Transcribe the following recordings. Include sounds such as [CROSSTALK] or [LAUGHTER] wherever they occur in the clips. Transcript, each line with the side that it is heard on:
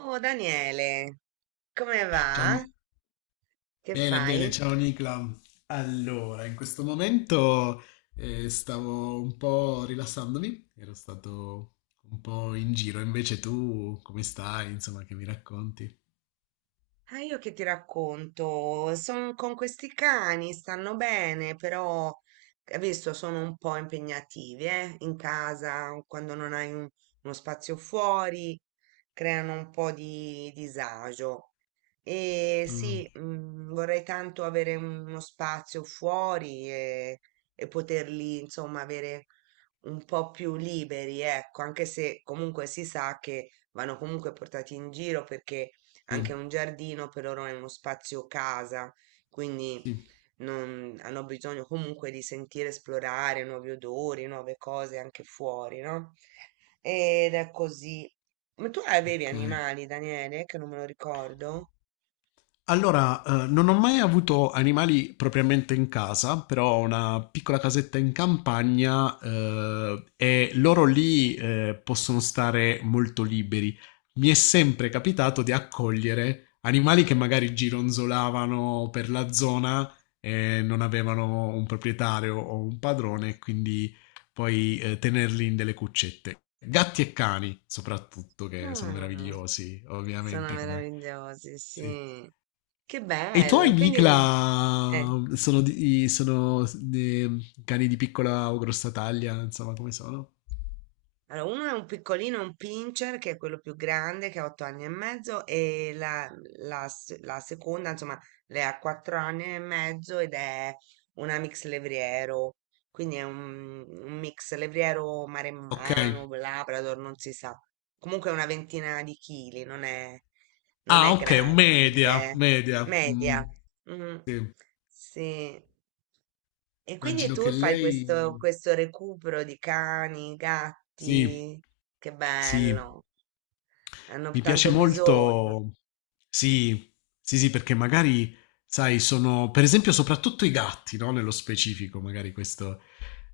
right: Oh Daniele, come
left: Ciao,
right: va? Che
left: bene, bene,
right: fai?
left: ciao Nicla. Allora, in questo momento stavo un po' rilassandomi, ero stato un po' in giro, invece tu come stai? Insomma, che mi racconti?
right: Ah, io che ti racconto? Sono con questi cani, stanno bene, però adesso sono un po' impegnativi, eh? In casa, quando non hai uno spazio fuori, creano un po' di disagio. E sì,
left: Ah,
right: vorrei tanto avere uno spazio fuori e poterli, insomma, avere un po' più liberi, ecco, anche se comunque si sa che vanno comunque portati in giro perché anche
left: sì,
right: un giardino, per loro è uno spazio casa, quindi
left: sì,
right: hanno bisogno comunque di sentire, esplorare nuovi odori, nuove cose anche fuori, no? Ed è così. Ma tu avevi
left: ok.
right: animali, Daniele, che non me lo ricordo?
left: Allora, non ho mai avuto animali propriamente in casa, però ho una piccola casetta in campagna, e loro lì, possono stare molto liberi. Mi è sempre capitato di accogliere animali che magari gironzolavano per la zona e non avevano un proprietario o un padrone, quindi poi, tenerli in delle cuccette. Gatti e cani, soprattutto, che sono
right: Ah,
left: meravigliosi,
right: sono
left: ovviamente, come.
right: meravigliosi,
left: Sì.
right: sì. Che
left: E i tuoi
right: bello. Quindi,
left: Nicla
right: eh.
left: sono, cani di piccola o grossa taglia, insomma, come sono?
right: Allora, uno è un piccolino, un pincher, che è quello più grande, che ha otto anni e mezzo, e la seconda, insomma, lei ha quattro anni e mezzo ed è una mix levriero, quindi è un mix levriero
left: Ok.
right: maremmano, labrador, non si sa. Comunque è una ventina di chili, non
left: Ah,
right: è
left: ok, media,
right: grande,
left: media. Mm,
right: media. Mm,
left: sì.
right: sì. E quindi
left: Immagino che
right: tu fai questo,
left: lei.
right: questo recupero di cani,
left: Sì,
right: gatti, che
left: sì.
right: bello, hanno
left: Mi piace
right: tanto bisogno.
left: molto. Sì, sì, sì, perché magari, sai, sono, per esempio, soprattutto i gatti, no? Nello specifico, magari questo.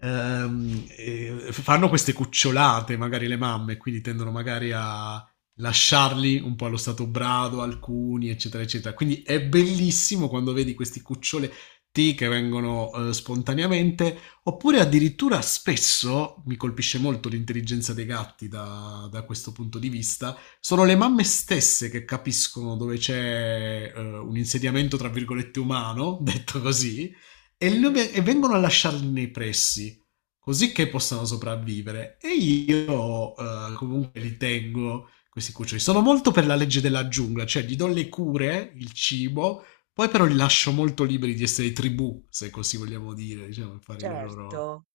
left: Fanno queste cucciolate, magari le mamme, quindi tendono magari a lasciarli un po' allo stato brado, alcuni, eccetera, eccetera. Quindi è bellissimo quando vedi questi cuccioletti che vengono spontaneamente, oppure addirittura spesso mi colpisce molto l'intelligenza dei gatti da questo punto di vista. Sono le mamme stesse che capiscono dove c'è un insediamento, tra virgolette, umano, [LAUGHS] detto così,
right: Mhm.
left: e vengono a lasciarli nei pressi, così che possano sopravvivere. E io comunque li tengo, questi cuccioli. Sono molto per la legge della giungla, cioè gli do le cure, il cibo, poi però li lascio molto liberi di essere tribù, se così vogliamo dire, diciamo, fare le loro
right: Certo.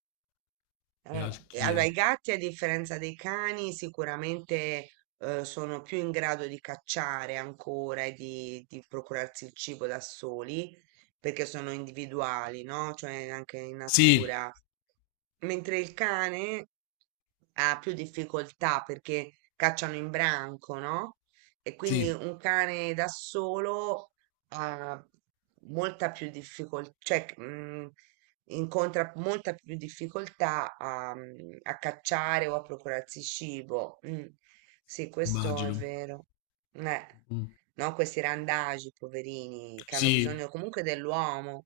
right: E allora,
left: gerarchie.
right: i gatti, a differenza dei cani, sicuramente sono più in grado di cacciare ancora e di procurarsi il cibo da soli, perché sono individuali, no? Cioè anche in
left: Sì,
right: natura. Mentre il cane ha più difficoltà perché cacciano in branco, no? E quindi
left: sì,
right: un cane da solo ha molta più difficoltà, incontra molta più difficoltà a, a cacciare o a procurarsi cibo. Sì, questo è
left: immagino.
right: vero. Eh,
left: Mm.
right: no, questi randagi, poverini, che hanno
left: Sì,
right: bisogno comunque dell'uomo.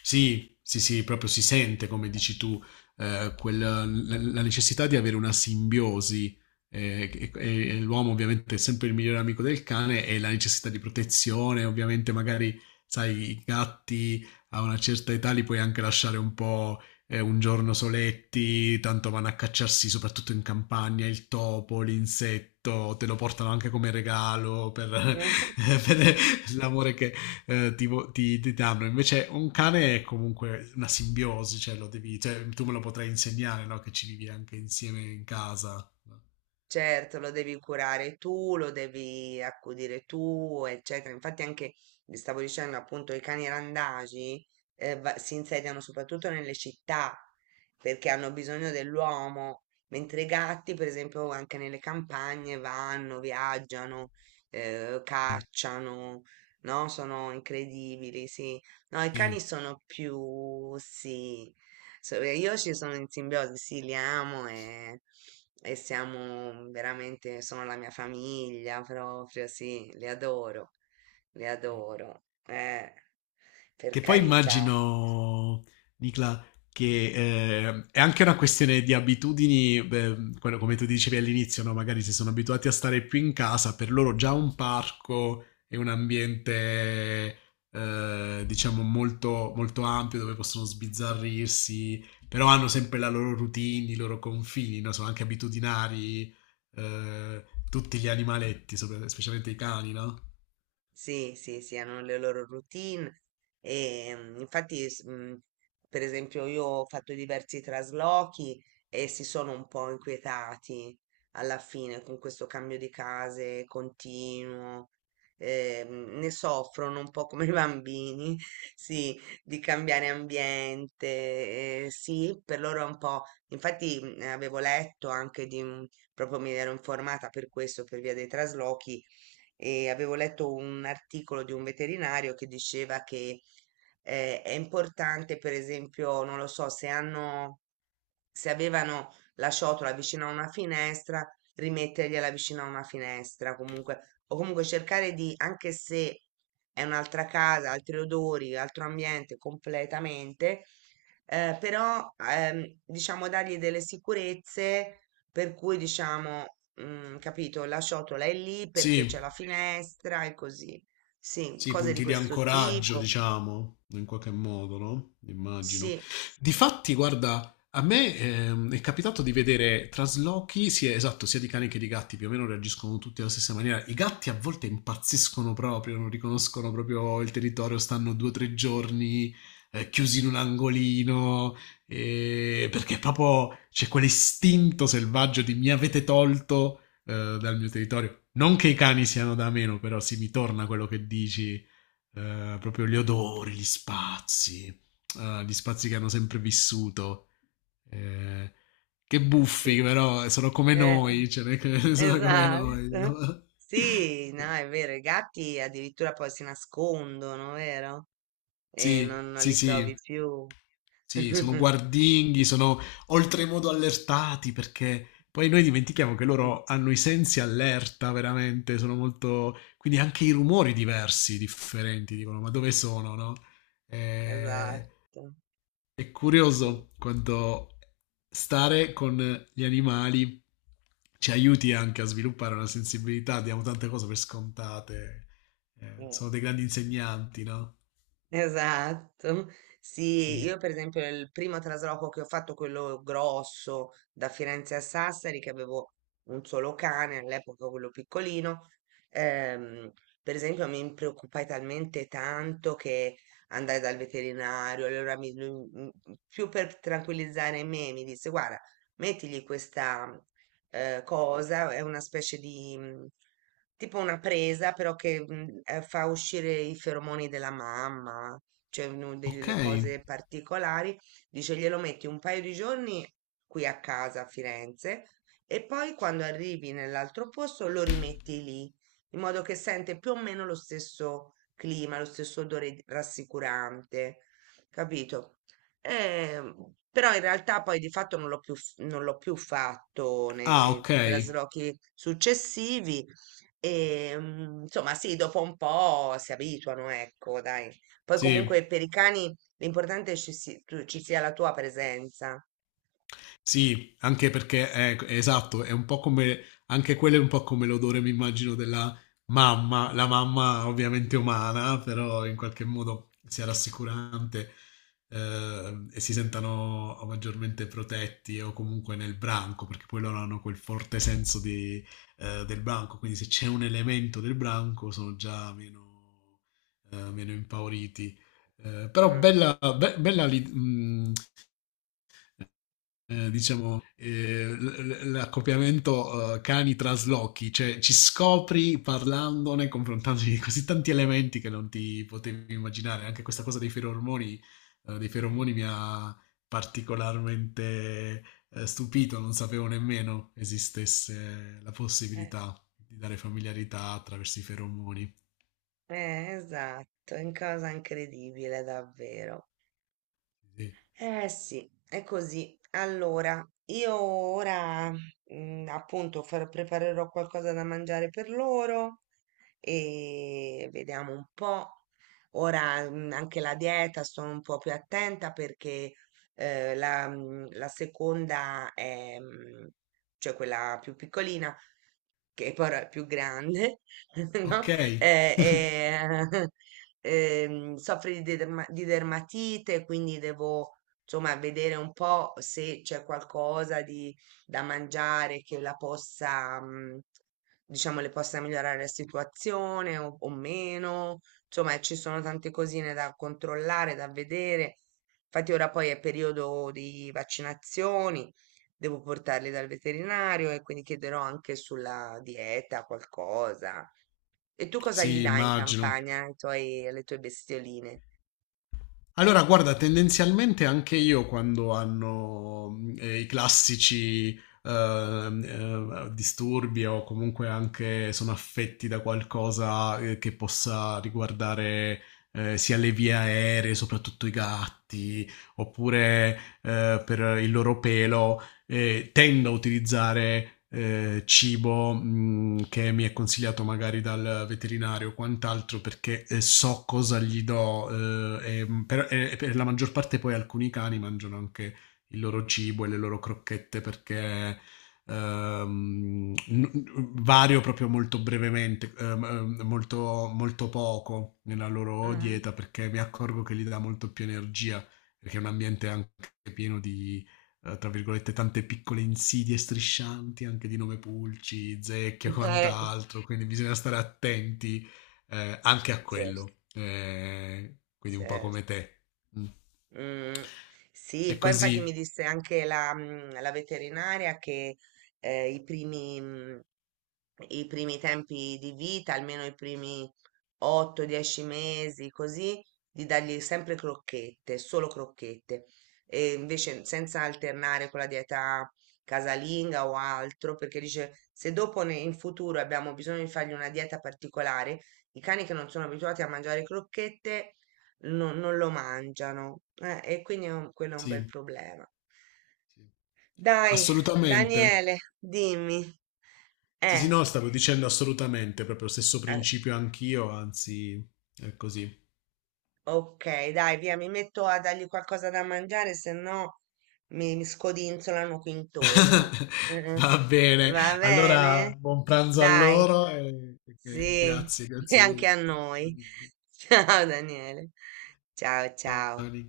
left: sì, sì, sì, proprio si sente, come dici tu, la necessità di avere una simbiosi. E l'uomo ovviamente è sempre il migliore amico del cane e la necessità di protezione, ovviamente magari, sai, i gatti a una certa età li puoi anche lasciare un po' un giorno soletti, tanto vanno a cacciarsi soprattutto in campagna il topo, l'insetto, te lo portano anche come regalo per,
right: [LAUGHS]
left: [LAUGHS] per l'amore che, ti danno. Invece un cane è comunque una simbiosi, cioè lo devi, cioè, tu me lo potrai insegnare, no? Che ci vivi anche insieme in casa. No?
right: Certo, lo devi curare tu, lo devi accudire tu, eccetera. Infatti anche, vi stavo dicendo appunto, i cani randagi si insediano soprattutto nelle città perché hanno bisogno dell'uomo, mentre i gatti, per esempio, anche nelle campagne vanno, viaggiano,
left: Sì,
right: cacciano, no? Sono incredibili, sì. No, i cani
left: sì,
right: sono più, sì, so, e io ci sono in simbiosi, sì, li amo e siamo veramente, sono la mia famiglia proprio, sì, li
left: sì.
right: adoro, per
left: Che poi
right: carità.
left: immagino, Nicla, che è anche una questione di abitudini, beh, come tu dicevi all'inizio, no? Magari se sono abituati a stare più in casa, per loro già un parco è un ambiente, diciamo, molto, molto ampio dove possono sbizzarrirsi, però hanno sempre la loro routine, i loro confini, no? Sono anche abitudinari, tutti gli animaletti, specialmente i cani, no?
right: Sì, sì, sì, hanno le loro routine e per esempio, io ho fatto diversi traslochi e si sono un po' inquietati alla fine con questo cambio di case continuo. Ne soffrono un po' [LAUGHS] come i bambini, [LAUGHS] sì, di cambiare ambiente, sì, per loro è un po'. Infatti, avevo letto anche proprio mi ero informata per questo, per via dei traslochi e avevo letto un articolo di un veterinario che diceva che è importante, per esempio, non lo so, se avevano la ciotola vicino a una finestra, rimettergliela vicino a una finestra, comunque, o comunque cercare di, anche se è un'altra casa, altri odori, altro ambiente completamente, però diciamo dargli delle sicurezze per cui diciamo, capito, la ciotola è lì perché c'è
left: Sì.
right: la finestra e così. Sì,
left: Sì,
right: cose di
left: punti di
right: questo
left: ancoraggio,
right: tipo.
left: diciamo, in qualche modo, no? Immagino.
right: Sì,
left: Difatti, guarda, a me è capitato di vedere traslochi, sia, esatto, sia di cani che di gatti, più o meno reagiscono tutti alla stessa maniera. I gatti a volte impazziscono proprio, non riconoscono proprio il territorio, stanno due o tre giorni chiusi in un angolino, perché proprio c'è quell'istinto selvaggio di mi avete tolto dal mio territorio. Non che i cani siano da meno, però sì, mi torna quello che dici, proprio gli odori, gli spazi che hanno sempre vissuto. eh, che buffi,
right: sì.
left: però sono come
right: Eh.
left: noi, cioè, [LAUGHS] non è che [LAUGHS] sono come noi. [LAUGHS]
right: Esatto.
left: No?
right: Sì, no, è vero, i gatti addirittura poi si nascondono, vero? E
left: Sì,
right: non
left: sì,
right: li trovi
left: sì.
right: più.
left: Sì, sono
right: [LAUGHS]
left: guardinghi, sono oltremodo allertati perché poi noi dimentichiamo che loro hanno i sensi allerta veramente, sono molto. Quindi anche i rumori diversi, differenti, dicono, ma dove sono, no? Eh,
right: Esatto,
left: è
right: sì.
left: curioso quanto stare con gli animali ci aiuti anche a sviluppare una sensibilità, diamo tante cose per scontate,
right: Eh.
left: sono dei grandi insegnanti, no?
right: Esatto. Sì,
left: Sì.
right: io per esempio il primo trasloco che ho fatto, quello grosso da Firenze a Sassari, che avevo un solo cane, all'epoca quello piccolino, ehm, per esempio mi preoccupai talmente tanto che andai dal veterinario, più per tranquillizzare me mi disse, guarda, mettigli questa cosa, è una specie di tipo una presa, però che fa uscire i feromoni della mamma, cioè uno
left: Ok.
right: delle cose particolari. Dice glielo metti un paio di giorni qui a casa a Firenze e poi quando arrivi nell'altro posto lo rimetti lì, in modo che sente più o meno lo stesso clima, lo stesso odore rassicurante, capito? Però in realtà poi di fatto non l'ho più fatto ne
left: Ah,
right: nei
left: ok.
right: traslochi successivi. Insomma sì, dopo un po' si abituano, ecco, dai. Poi
left: Sì,
right: comunque per i cani l'importante è ci si tu ci sia la tua presenza.
left: sì, anche perché è esatto, è un po' come anche quello è un po' come l'odore, mi immagino, della mamma, la mamma ovviamente umana, però in qualche modo sia rassicurante e si sentano maggiormente protetti o comunque nel branco, perché poi loro hanno quel forte senso di, del branco, quindi se c'è un elemento del branco sono già meno impauriti. Però
right: Mh.
left: bella, diciamo, l'accoppiamento cani traslochi, cioè ci scopri parlandone, confrontandoti di così tanti elementi che non ti potevi immaginare. Anche questa cosa dei feromoni mi ha particolarmente stupito, non sapevo nemmeno esistesse la
right: Eh,
left: possibilità di dare familiarità attraverso i feromoni.
right: esatto, è un cosa incredibile davvero.
left: Sì.
right: Eh sì, è così. Allora, io ora preparerò qualcosa da mangiare per loro e vediamo un po'. Ora anche la dieta sono un po' più attenta perché la seconda è, cioè quella più piccolina, che poi è più grande, [LAUGHS] no?
left: Ok,
right: Eh, eh, [LAUGHS] soffre di dermatite, quindi devo insomma, vedere un po' se c'è qualcosa di, da mangiare che la possa, diciamo, le possa migliorare la situazione o meno. Insomma, ci sono tante cosine da controllare, da vedere. Infatti ora poi è periodo di vaccinazioni, devo portarli dal veterinario e quindi chiederò anche sulla dieta qualcosa. E tu cosa gli
left: sì,
right: dai in
left: immagino.
right: campagna alle tue bestioline?
left: Allora, guarda, tendenzialmente anche io quando hanno i classici disturbi o comunque anche sono affetti da qualcosa che possa riguardare sia le vie aeree, soprattutto i gatti, oppure per il loro pelo, tendo a utilizzare cibo che mi è consigliato magari dal veterinario o quant'altro perché so cosa gli do e per la maggior parte poi alcuni cani mangiano anche il loro cibo e le loro crocchette perché ehm, n- vario proprio molto brevemente, molto, molto poco nella loro
right: Mhm.
left: dieta perché mi accorgo che gli dà molto più energia perché è un ambiente anche pieno di tra virgolette, tante piccole insidie striscianti, anche di nome Pulci, Zecchia
right: [LAUGHS]
left: e
right: Eh,
left: quant'altro, quindi bisogna stare attenti anche a
right: certo.
left: quello. Quindi un po' come
right: Certo.
left: te. Mm.
right: Mm. Sì,
left: È
right: poi infatti mi
left: così,
right: disse anche la veterinaria che eh, i primi, mm, i primi tempi di vita, almeno i primi 8-10 mesi, così, di dargli sempre crocchette, solo crocchette, e invece senza alternare con la dieta casalinga o altro, perché dice se dopo in futuro abbiamo bisogno di fargli una dieta particolare, i cani che non sono abituati a mangiare crocchette non lo mangiano, e quindi è quello è un bel
left: sì,
right: problema.
left: sì.
right: Dai,
left: Assolutamente.
right: Daniele, dimmi.
left: Sì,
right: Eh,
left: sì, no, stavo dicendo assolutamente, proprio lo stesso
right: eh,
left: principio anch'io, anzi, è così.
right: Ok, dai, via, mi metto a dargli qualcosa da mangiare, se no mi scodinzolano qui intorno.
left: [LAUGHS]
right: Mm,
left: Va bene,
right: va
left: allora
right: bene?
left: buon pranzo a
right: Dai,
left: loro e
right: sì,
left: grazie,
right: [LAUGHS] e anche
left: grazie.
right: a noi. [LAUGHS] Ciao Daniele. Ciao, ciao.
left: Johnny.